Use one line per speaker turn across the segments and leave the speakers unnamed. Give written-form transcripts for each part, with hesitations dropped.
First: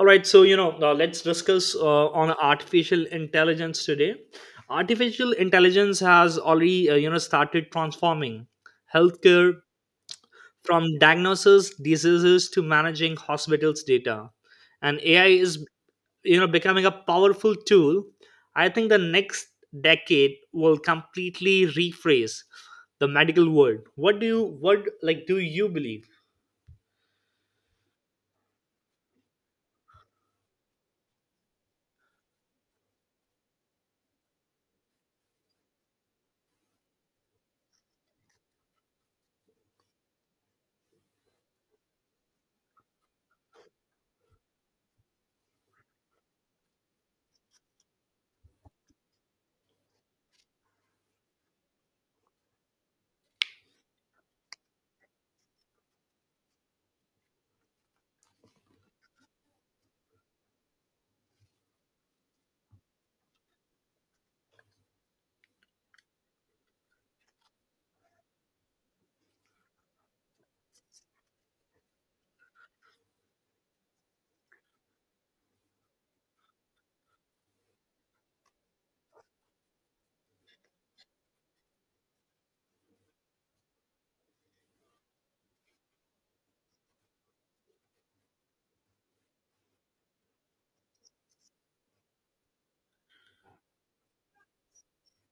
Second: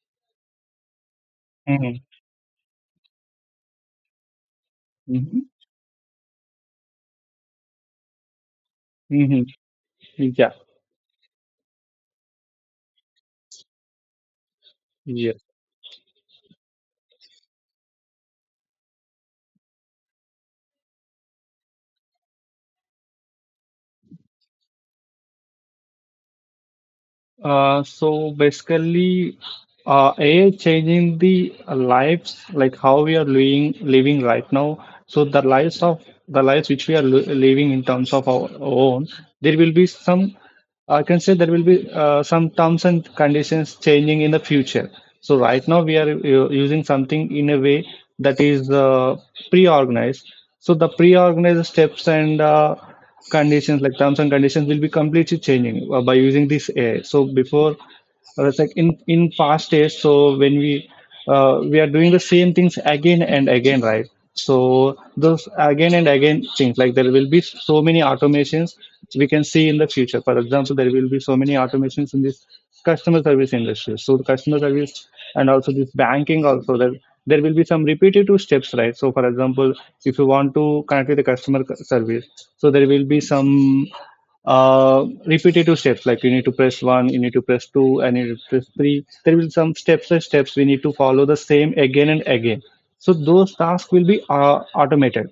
All right, so let's discuss
Mhm,
on artificial intelligence today. Artificial
mhm,
intelligence has already started transforming
mhm.
healthcare
Yeah,
from diagnosis diseases to managing hospitals data, and AI
yes.
is becoming a powerful tool. I think the next decade will completely rephrase the medical world. What like do you believe?
So basically, AI changing the lives, like how we are living right now. So the lives of the lives which we are li living in terms of our own, there will be some. I can say there will be some terms and conditions changing in the future. So right now we are using something in a way that is pre-organized. So the pre-organized steps and conditions, like terms and conditions, will be completely changing by using this AI. So before or it's like in past days, so when we are doing the same things again and again, right? So those again and again things, like, there will be so many automations we can see in the future. For example, there will be so many automations in this customer service industry. So the customer service, and also this banking also, there will be some repetitive steps, right? So for example, if you want to connect with the customer service, so there will be some repetitive steps like you need to press one, you need to press two, and you need to press three. There will some steps and steps we need to follow the same again and again. So those tasks will be automated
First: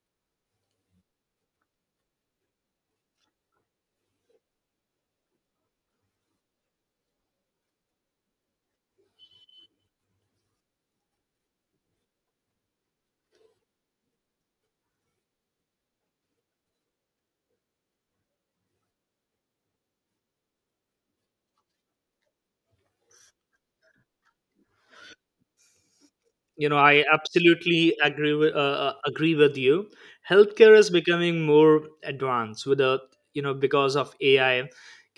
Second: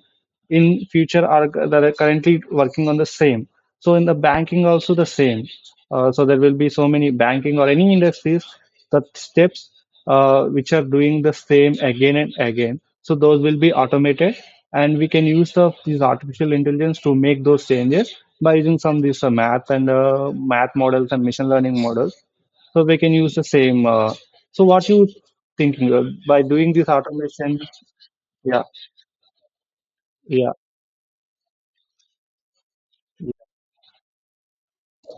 in future are that are currently working on the same. So in the banking also the same. So there will be so many banking or any industries that steps, which are doing the same again and again, so those will be automated. And we can use these artificial intelligence to make those changes by using some this math and math models and machine learning models. So we can use the same, so what you thinking, by
you
doing
know
this
i
automation?
absolutely agree with
Yeah,
you.
yeah,
Healthcare is becoming more advanced with a you know because of AI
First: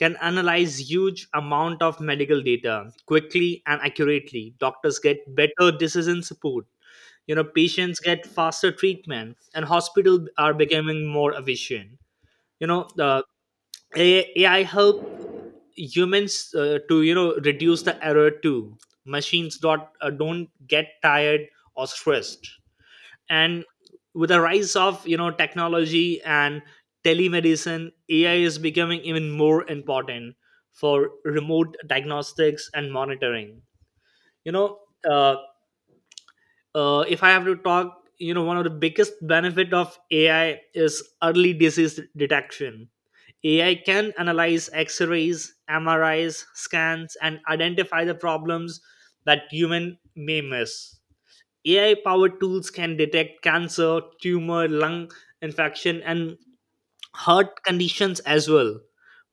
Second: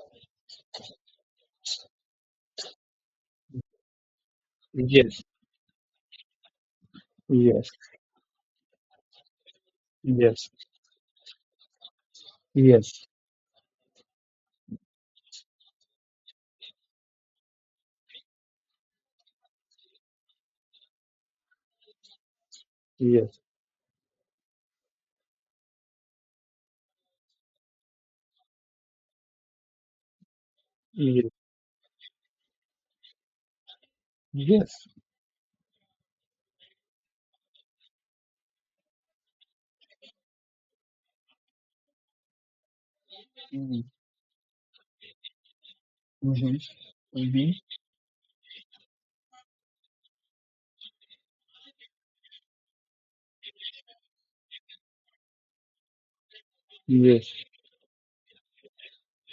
can analyze huge amount of medical data quickly and accurately. Doctors get
yes,
better decision support.
yes,
Patients get faster treatment, and hospitals
yes,
are becoming more efficient. you know
yes,
the AI help humans to reduce the error too. Machines don't get tired or stressed.
yes,
And with the rise of technology and telemedicine, AI is becoming even more important for
yes,
remote diagnostics and monitoring. You know.
yes.
Uh, if I have to talk, one of the biggest benefit of AI is early disease detection. AI
Mm-hmm.
can analyze X-rays, MRIs,
Mm-hmm.
scans, and
Mm-hmm.
identify the problems that human may miss. AI-powered tools can detect cancer, tumor, lung infection, and
Yes,
heart conditions as well,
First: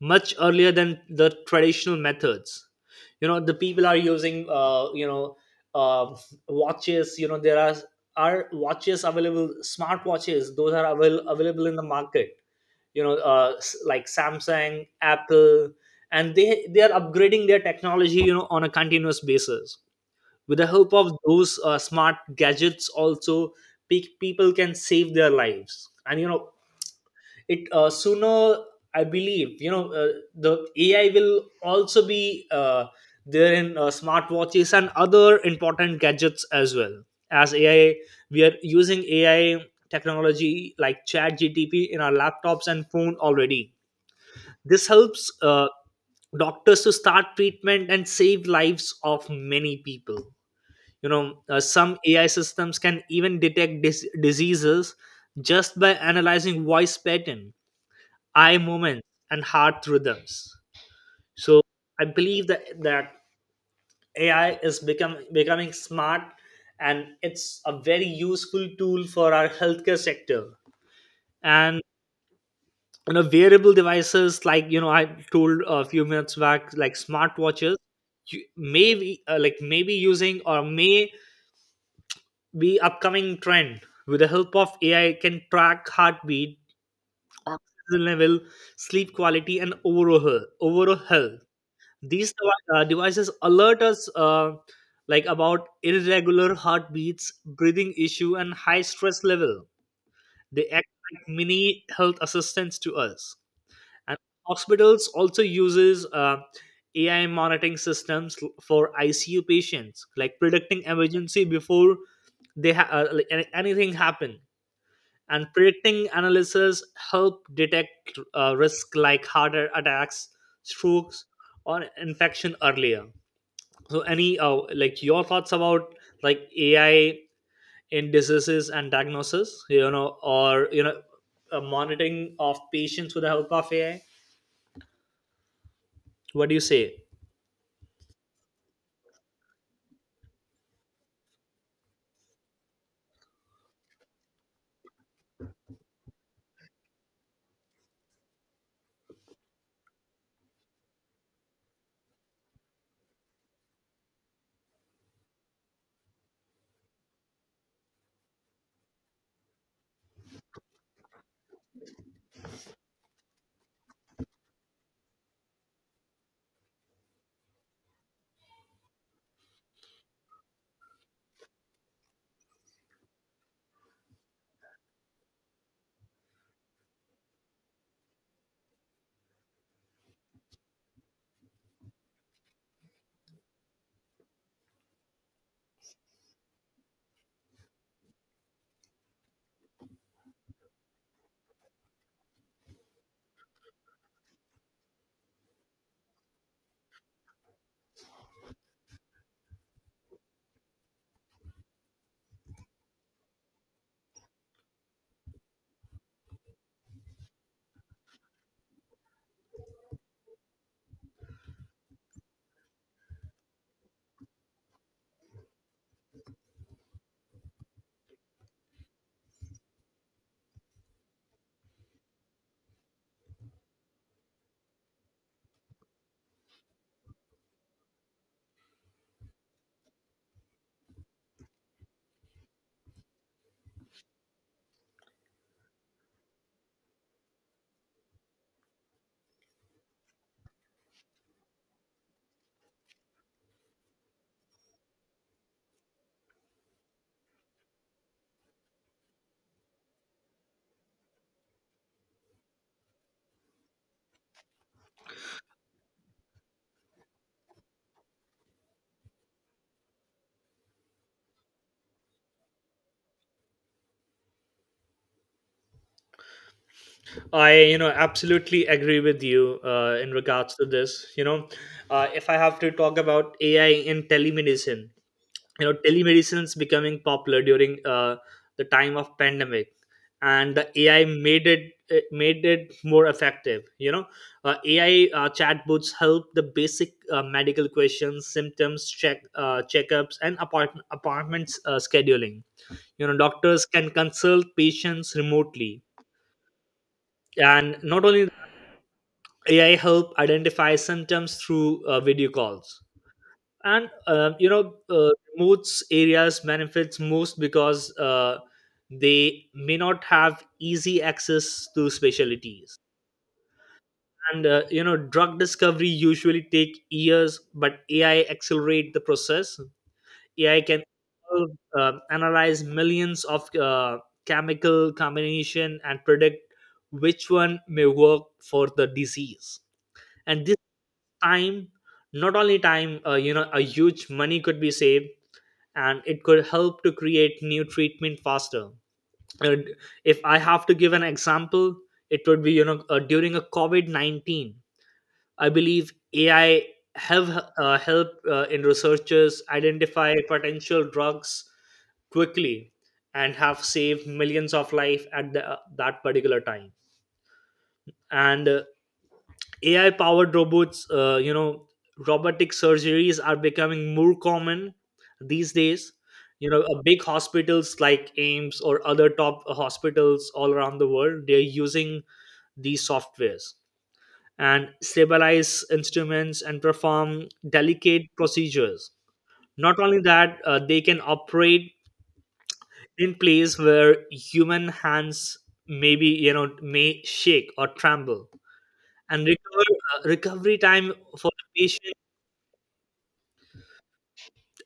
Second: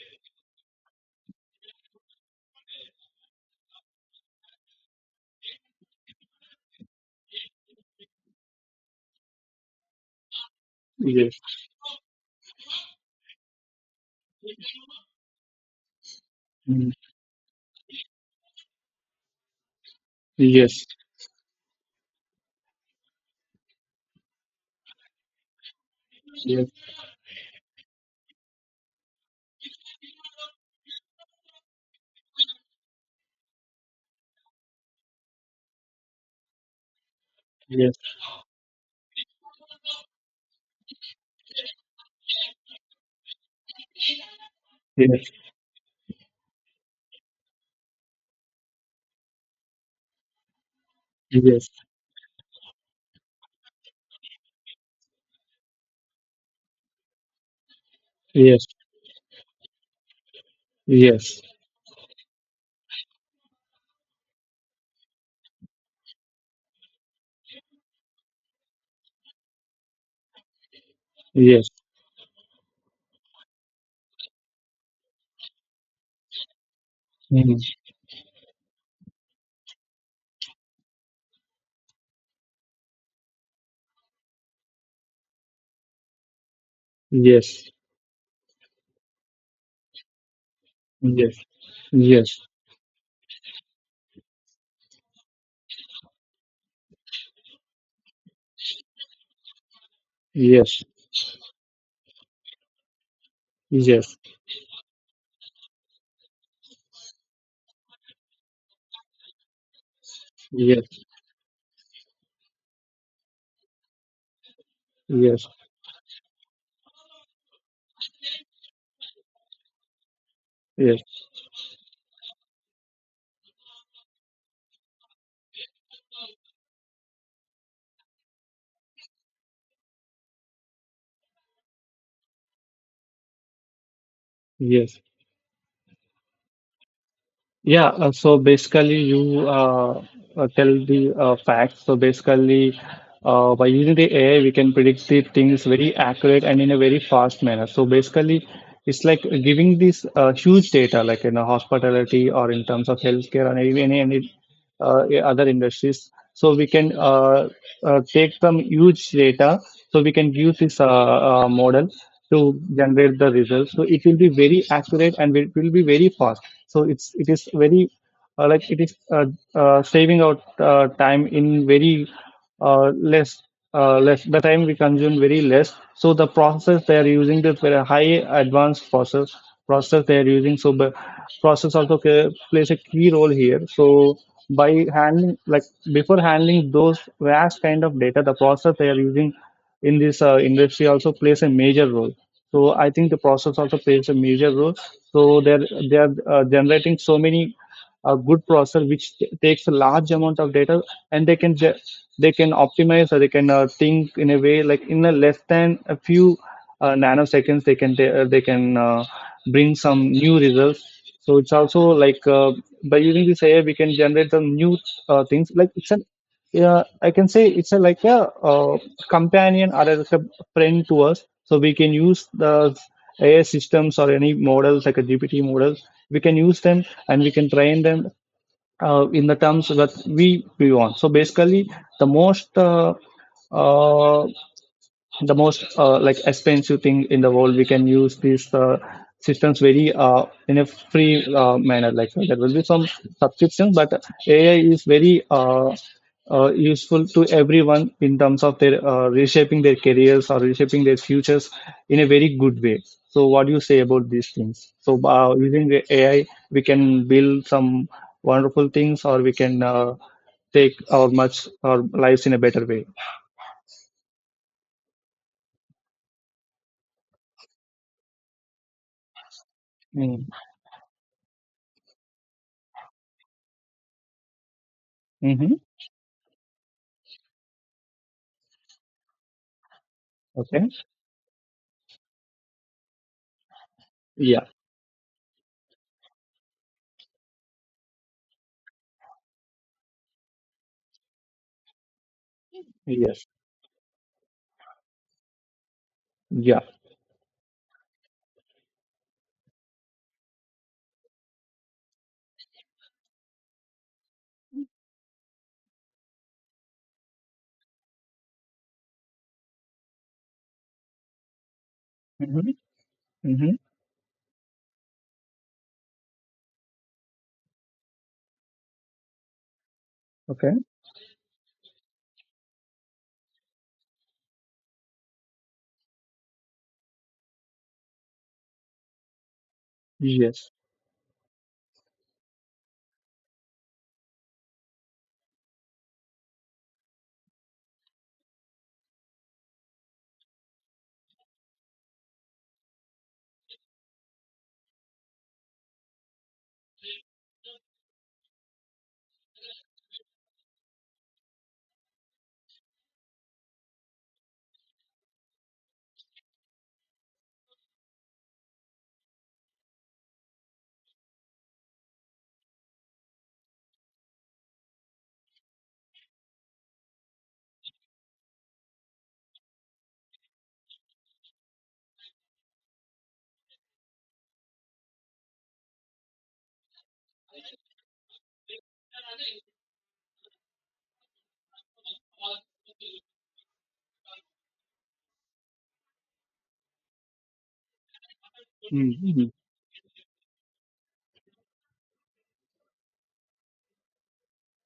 much earlier than the traditional methods. The people are using uh, watches. There are watches available, smart watches, those are
yes.
available in the market. Like Samsung, Apple. And they
Mm,
are upgrading their technology, on a continuous basis. With the
yes,
help of those smart gadgets also, people can save their lives. And
yes,
it, sooner, I believe, the AI will also be there in smartwatches and other important gadgets as well. As AI,
yes,
we are using AI technology like chat GTP in our laptops and phone already. This helps
yes,
doctors to start treatment and save lives of many people. you know
yes,
some AI systems can even detect diseases just by analyzing voice pattern, eye
yes,
movements, and heart rhythms.
yes,
So I believe that AI is become becoming smart, and it's a very useful tool for our healthcare sector.
yes.
And wearable devices, like I told a few minutes back, like
Mm,
smartwatches, you may be, like maybe using or may be upcoming trend, with the help of AI can track heartbeat,
yes,
oxygen level, sleep quality, and overall health.
yes, yes,
These devices alert us, like about irregular heartbeats, breathing issue, and high stress level. They
yes, yes,
act like mini health assistants to us.
yes,
And hospitals also uses AI monitoring systems, for ICU patients, like predicting
yes,
emergency before they ha- like any- anything happen. And
yes,
predicting analysis help detect risk like heart attacks,
yes.
strokes, or infection earlier. So any, like, your thoughts about, like, AI in diseases and diagnosis, or monitoring of patients with the help of AI?
Yes.
What do you say?
Yeah. So basically, you tell the facts. So basically, by using the AI, we can predict the things very accurate and in a very fast manner. So basically, it's like giving this huge data, like in a hospitality or in terms of healthcare or any other industries. So we can take some huge data, so we can use this model to generate the results. So it will be very accurate and it will be very fast. So it is very, like it is, saving out time in very, less, less the time we consume very less. So the process they are using, this very high advanced process they are using. So the process also plays a key role here. So, by handling, like, before handling those vast kind of data, the process they are using in this industry also plays a major role. So I think the process also plays a major role. So they are generating so many good process which takes a large amount of data, and they can optimize or they can think in a way, like in a less than a few nanoseconds they can bring some new results. So it's also like, by using this AI we can generate some new things. Like it's an yeah, I can say it's a, like a, companion or as a friend to us. So we can use the AI systems or any models like a GPT model. We can use them and we can train them in the terms that we want. So basically, the most uh, uh, the most, like, expensive thing in the world, we can use these systems very, in a free manner, like, so there will be some subscription, but AI is very, useful to everyone in terms of their reshaping their careers or reshaping their futures in a very good way. So what do you say about these things? So using the AI, we can build some wonderful things, or we can take our much our lives in a better way.
I absolutely agree with you, in
Mm-hmm.
regards to this. If I have to talk about AI in telemedicine.
Mm-hmm.
Telemedicine's becoming popular during the time of pandemic, and the
Okay.
AI made it more effective.
Yeah.
AI chatbots help the basic medical questions, symptoms checkups, and appointments scheduling.
Yes.
Doctors can consult patients remotely.
Yeah.
And not only AI help identify symptoms through video calls. And remote areas benefits most, because they may not have easy access to
Mm-hmm.
specialties.
Mm-hmm.
And drug discovery usually take years, but AI accelerate the process.
Okay.
AI can analyze millions of chemical combination and predict which one may work for the disease. And
Yes.
this time, not only time, a huge money could be saved, and it could help to create new treatment faster. Uh, if I have to give an example, it would be, during a COVID-19, I believe AI have helped, in researchers identify potential drugs quickly, and have saved millions of life at that particular time. And AI powered robots, robotic surgeries are becoming more common these days. Big hospitals like AIMS or other top hospitals all around the world, they're using these softwares and stabilize instruments and perform delicate procedures. Not only that, they can operate in place where human hands maybe, may shake or tremble, and
Mm-hmm.
recovery time for the patient,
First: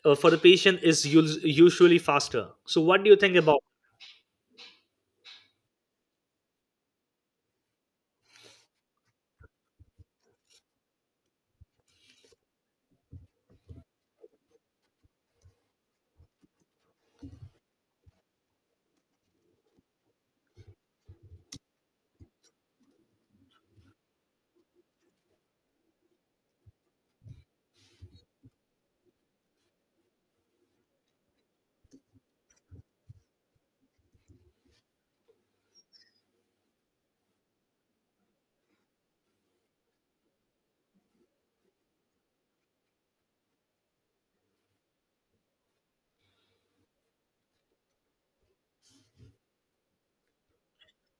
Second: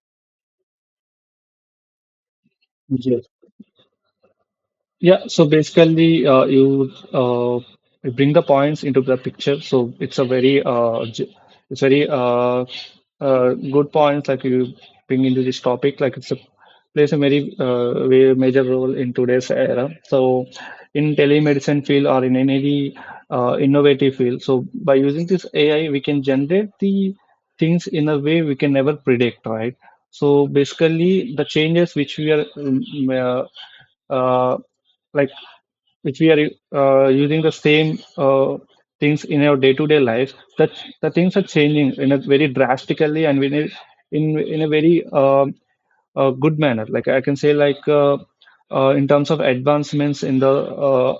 is usually faster. So, what do you
Yes.
think about
Yeah, so basically, you bring the points into the picture. So it's very, good points like you bring into this topic. Like it's a plays a very, very major role in today's era. So in telemedicine field or in any innovative field. So by using this AI, we can generate the things in a way we can never predict, right? So basically, the changes which we are, uh, uh, like, which we are using the same things in our day-to-day life, that the things are changing in a very drastically, and in a very, a good manner. Like I can say, like, in terms of advancements in the,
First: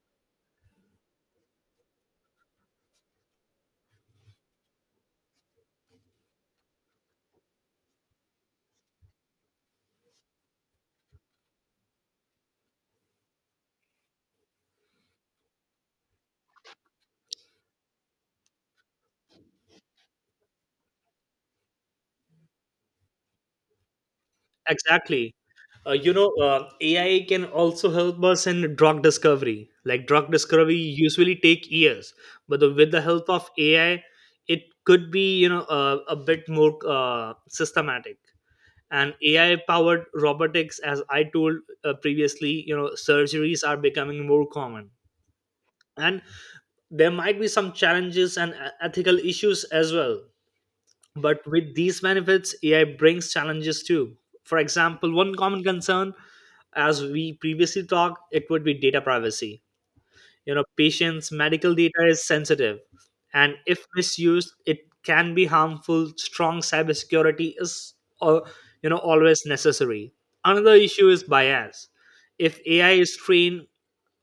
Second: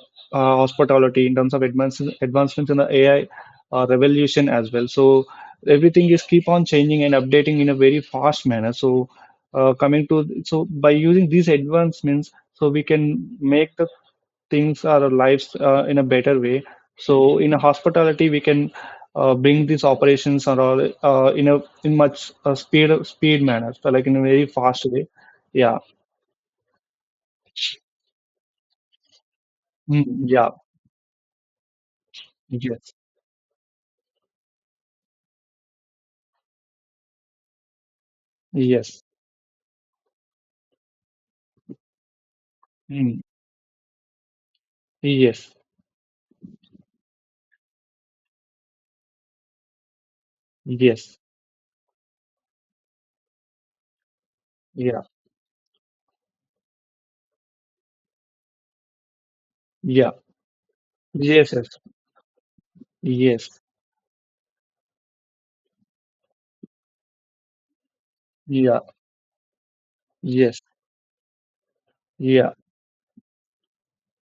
hospitality, in terms of advancements in the AI, revolution as well. So everything is keep on changing and updating in a very fast manner. So coming to, so by using these advancements, so we can make the things our lives in a better way. So in a hospitality we can bring these operations, or in a, in much, speed manner, so, like, in a very fast way.
exactly?
Yeah.
AI can also help us in drug discovery. Like
Mm,
drug
yeah.
discovery usually take years, but with
Yes,
the help of AI, it could be, a bit more systematic.
yes.
And AI powered robotics, as I told previously,
Mm,
surgeries are becoming more common,
yes,
and there might be some challenges and ethical issues as well.
yes.
But with these benefits, AI brings challenges too. For
Yeah,
example, one common concern, as we previously talked, it would be data privacy.
yeah,
Patients'
yes, yes,
medical data is sensitive, and
yes.
if misused, it can be harmful. Strong cybersecurity is, uh,
Yeah,
always necessary.
yes,
Another issue is bias.
yeah.
If AI is trained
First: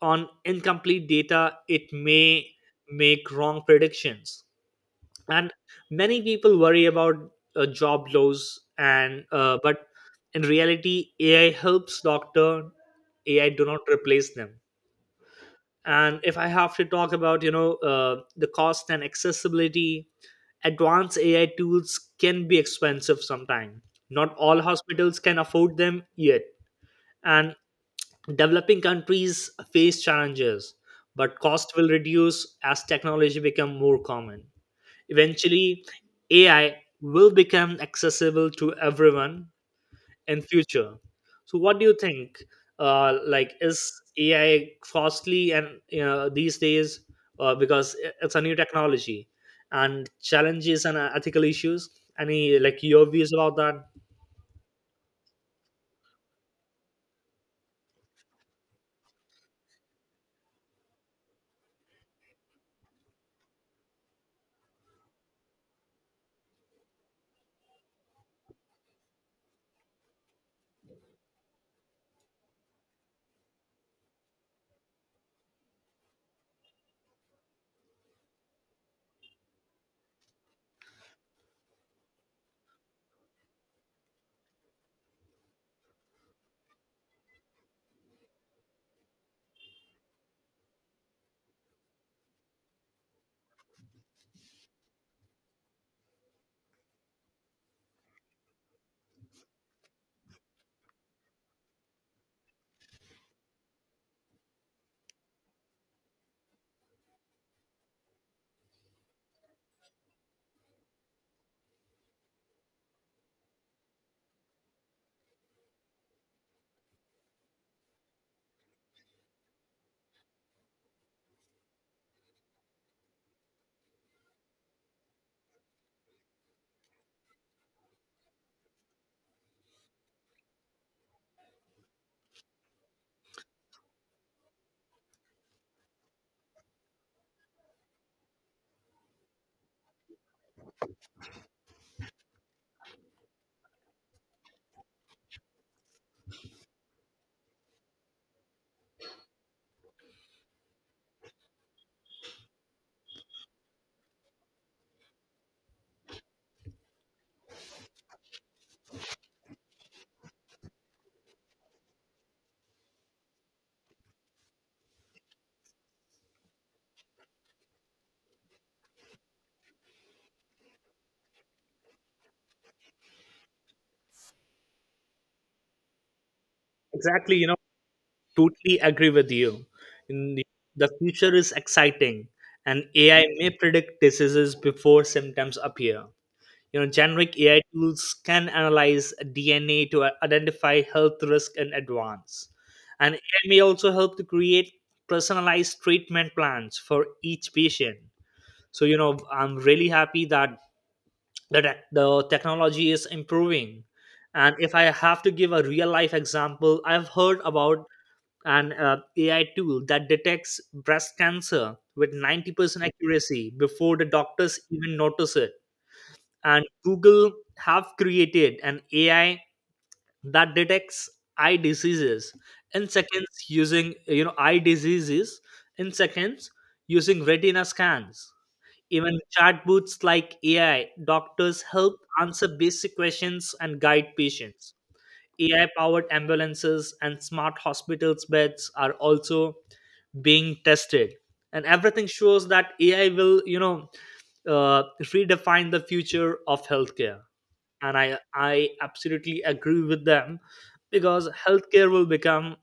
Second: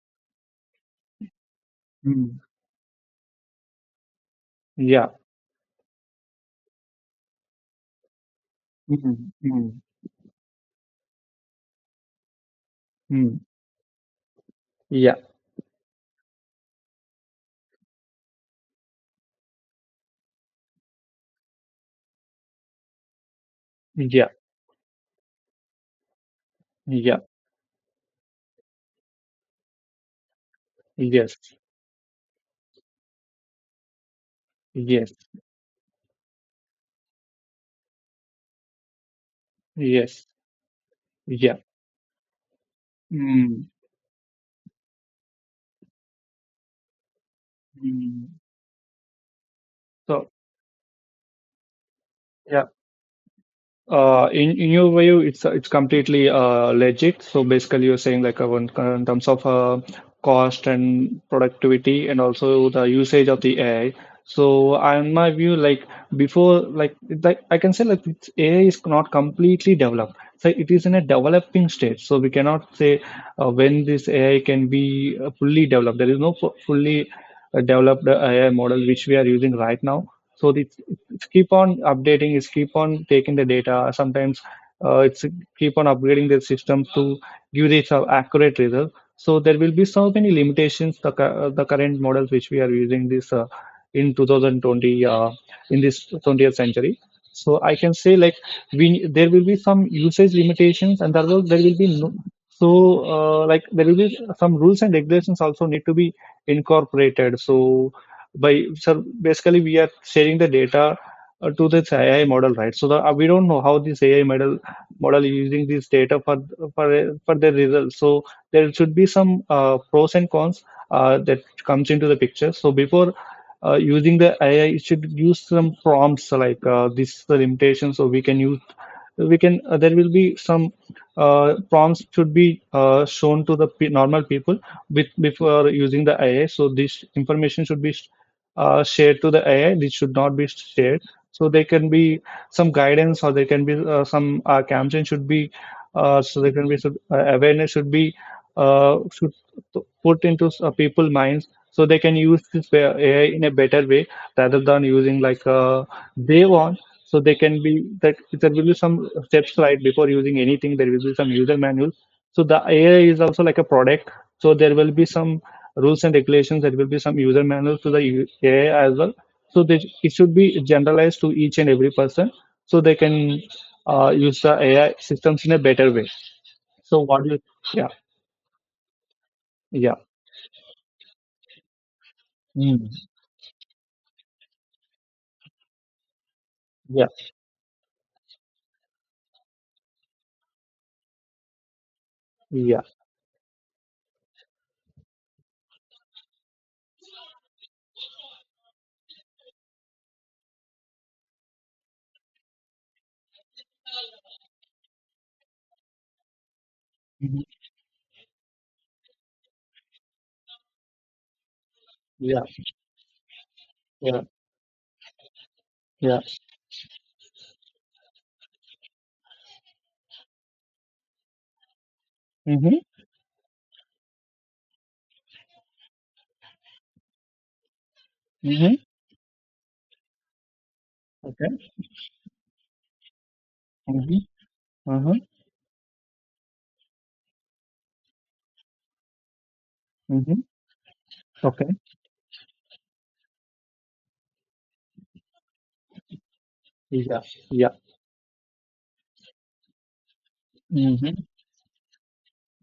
on incomplete data, it
Mm,
may make wrong predictions.
yeah.
And many people worry about job loss, and
Mm, mm,
but in reality, AI helps doctor.
mm,
AI do not replace them.
yeah,
And if I have to talk about, the cost and accessibility, advanced AI tools can be expensive sometimes.
yeah,
Not all hospitals can afford them yet,
yeah,
and developing countries face challenges,
yes,
but cost will reduce as technology become more common.
yes,
Eventually, AI will become accessible to everyone
yes,
in future. So,
yeah.
what do you think? Like,
Mm,
is AI costly, and these days, because
mm.
it's a new technology, and
So,
challenges and ethical issues? Any,
yeah.
like, your views about that?
In your view, it's completely legit. So basically, you're saying, like, in terms of cost and productivity, and also the usage of the AI. So in my view, like, before, like I can say, AI is not completely developed. So it is in a developing stage. So we cannot say when this AI can be fully developed. There is no fully developed AI model which we are using right now. So it's keep on updating, is keep on taking the data sometimes, it's keep on upgrading the system to give this accurate result. So there will be so many limitations. The current models which we are using this, in 2020, in this 20th century. So I can say, like, we there will be some usage limitations, and there will be no, so like, there will be some rules and regulations also need to be incorporated. So by so basically we are sharing the data to this AI model, right? We don't know how this AI model is using this data for their results. So there should be some pros and cons that comes into the picture. So before using the AI, you should use some prompts like, this is the limitation. So we can use, we can there will be some prompts should be shown to the normal people with, before using the AI. So this information should be shared to the AI. This should not be shared. So there can be some guidance, or there can be some campaign should be, so there can be some awareness should be, should put into people's minds, so they can use AI in a better way rather than using, like, they want. So they can be that there will be some steps right before using anything. There will be some user manuals. So the AI is also like a product. So there will be some rules and regulations. There will be some user manuals to the AI as well. So it should be generalized to each and every person, so they can use the AI systems in a better way. So what do
Exactly,
you...
you know,
Yeah,
totally agree with you.
yeah.
In the, the future is exciting, and
Mm,
AI may predict diseases before symptoms appear.
yeah,
Generic AI tools can analyze DNA to identify health risk in advance.
yeah.
And AI may also help to create personalized treatment plans for each patient. So, I'm really happy that the technology is improving. And if I have to give a real life example, I've heard
Mhm,
about an AI tool that detects breast cancer with
yeah,
90% accuracy before the
yeah,
doctors even notice it.
yeah.
And Google have created an AI that detects eye diseases in
Mm-hmm.
seconds using, eye diseases in seconds using retina scans.
Mm-hmm.
Even chatbots like AI doctors
Okay.
help answer basic questions and guide
Mm-hmm.
patients.
uh
AI powered ambulances and smart hospitals beds are also
hmm.
being tested. And
Okay.
everything shows that AI will, redefine the future of
Yeah,
healthcare.
yeah.
And I absolutely agree with them,
Mm-hmm.
because healthcare will become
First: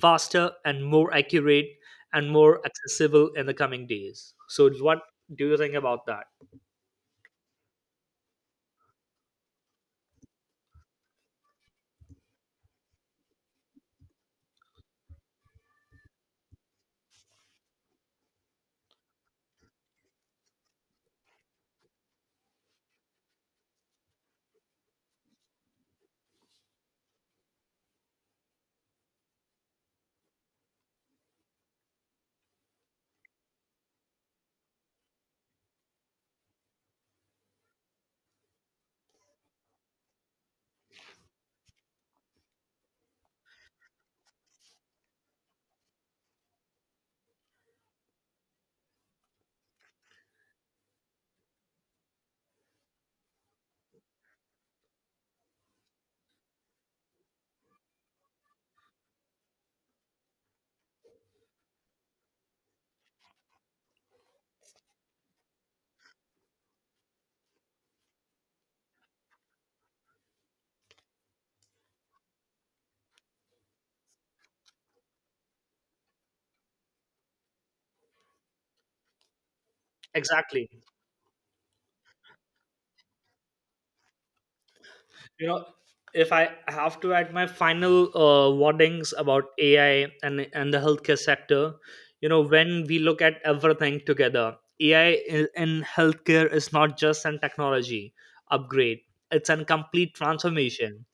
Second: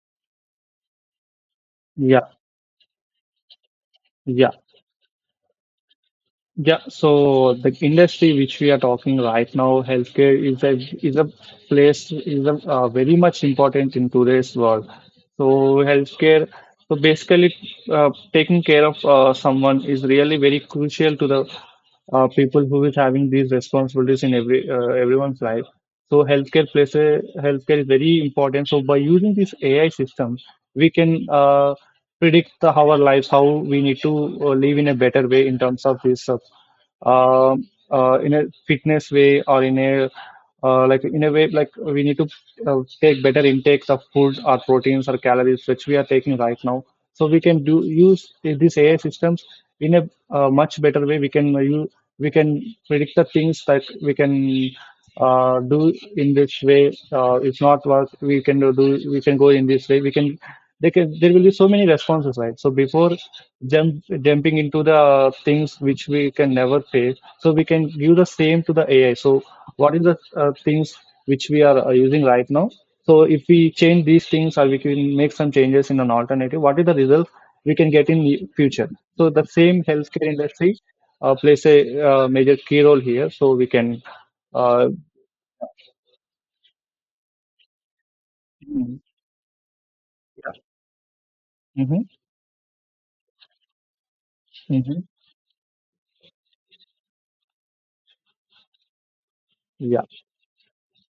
faster and more accurate and
Yeah,
more accessible in the coming days.
yeah.
So what do you think about that?
Yeah, so the industry which we are talking right now, healthcare is a place, is a very much important in today's world. So healthcare, so basically taking care of someone is really very crucial to the people who is having these responsibilities in everyone's life. So healthcare plays a healthcare is very important. So by using this AI system, we can predict our lives, how we need to live in a better way in terms of this. In a fitness way, or in a, like in a way, like we need to take better intakes of food or proteins or calories which we are taking right now. So we can do use these AI systems in a, much better way. We can you we can predict the things that we can do in this way. If not work, we can we can go in this way we can. They can there will be so many responses, right? So before jump jumping into the things which we can never face, so we can give the same to the AI. So what is the things which we are using right now. So if we change these things, or we can make some changes in an alternative, what is the result we can get in the future? So the same healthcare
Exactly.
industry plays a major key role here, so we can uh,
you know if I have to add my final
mm-hmm.
warnings about AI, and the healthcare sector. When we look at everything together,
Mm-hmm.
AI in healthcare is not just an technology upgrade. It's a
Yeah,
complete transformation.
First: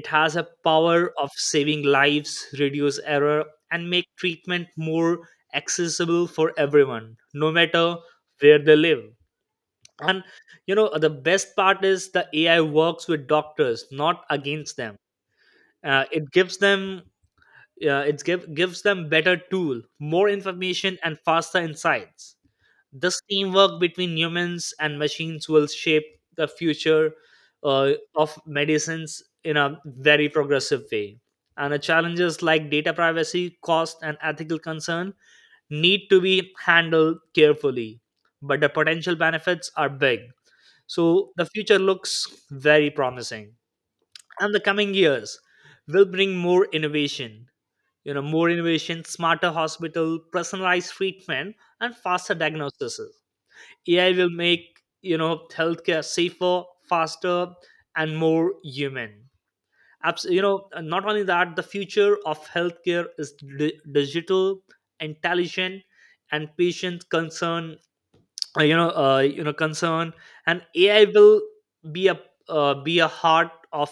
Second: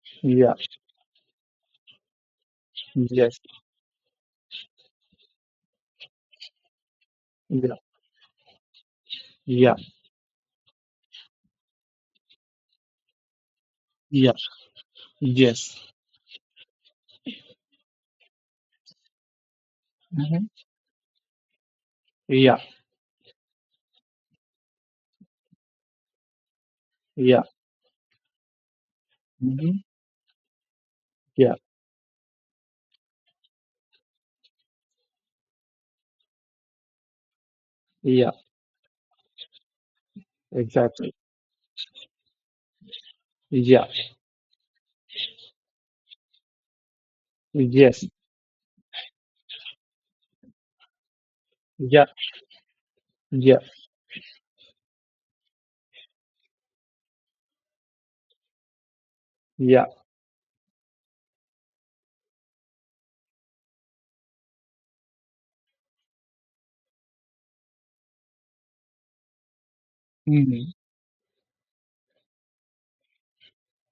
It has a
yeah,
power of saving lives, reduce
yes,
error, and make treatment more accessible for everyone, no
yeah,
matter where they live.
yeah,
And the best part is, the AI works with doctors, not
yeah,
against them.
yes.
Uh, it gives them uh, it give, gives them better tool, more
Hmm,
information, and faster insights.
yeah,
This teamwork between humans and machines will shape the future
yeah.
uh, of medicines in
Hmm,
a very progressive way.
yeah,
And the challenges like data privacy, cost, and ethical concern need to be handled carefully,
yeah.
but the potential benefits are big. So
Exactly,
the future looks very promising.
yeah,
And the coming years will bring more innovation.
yes,
More innovation, smarter hospital, personalized treatment, and
yeah,
faster diagnosis.
yeah,
AI will make, healthcare safer, faster, and more human.
yeah.
And not only that, the future of healthcare is digital, intelligent, and patient concern, concern. And
Mhm.
AI will be a be a heart of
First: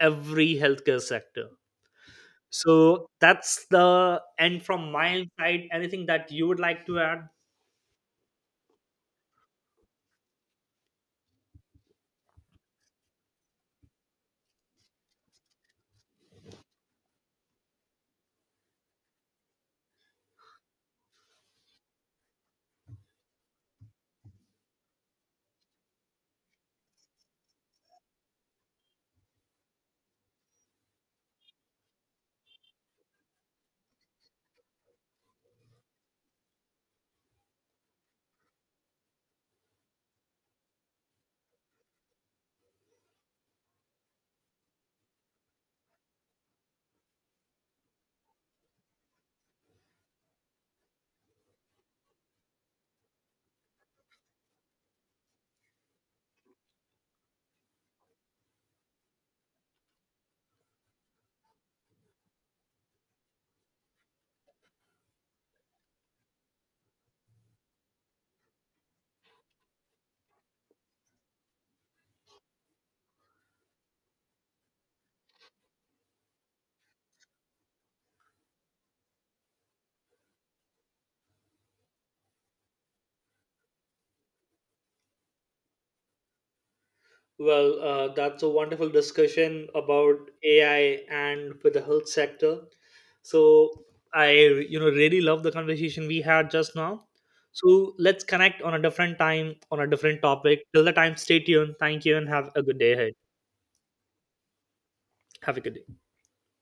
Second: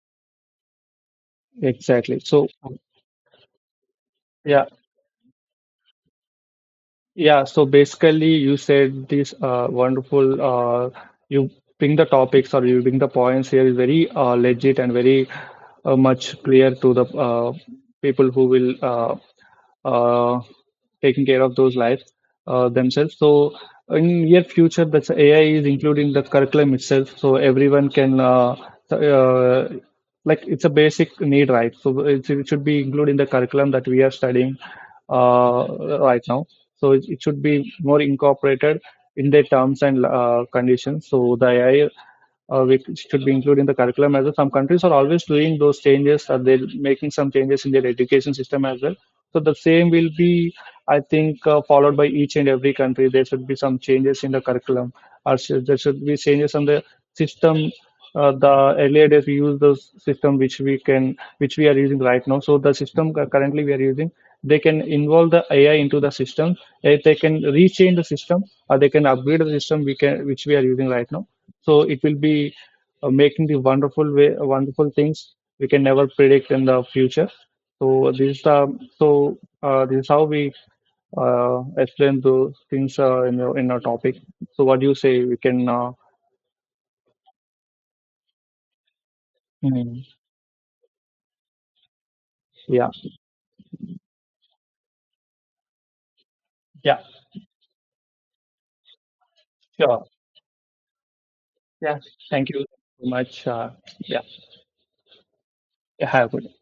every healthcare sector.
Exactly. So,
So that's the end
yeah,
from my side. Anything that you would like to add?
yeah, so basically, you said this wonderful. You bring the topics, or you bring the points here is very legit, and very, much clear to the people who will uh, taking care of those lives themselves. So in near future, that's AI is included in the curriculum itself, so everyone can uh, like, it's a basic need, right? So it should be included in the curriculum that we are studying uh, right now. So it should be more incorporated in their terms and conditions. So the AI which should be included in the curriculum as well. Some countries are always doing those changes, or they're making some changes in their education system as well. So the same will be, I think, followed by each and every country. There should be some changes in the curriculum, or there should be changes on the system. The earlier days we use the system which we are using right now. So the system currently we are using, they can involve the AI into the system. If they can rechange the system, or they can upgrade the system which we are using right now. So it will be making the wonderful way, wonderful things we can never predict in the future. So this is how we explain those things in your in our topic. So what do you say? We can
Well, that's a wonderful discussion
Mm,
about AI, and with the health sector.
yeah,
So I, really love the conversation we had just
yeah,
now. So let's connect on a different time, on a
sure,
different topic. Till the time, stay tuned.
yeah.
Thank you, and have
Thank
a
you
good day
so
ahead.
much. Yeah,
Have a good day.
have a good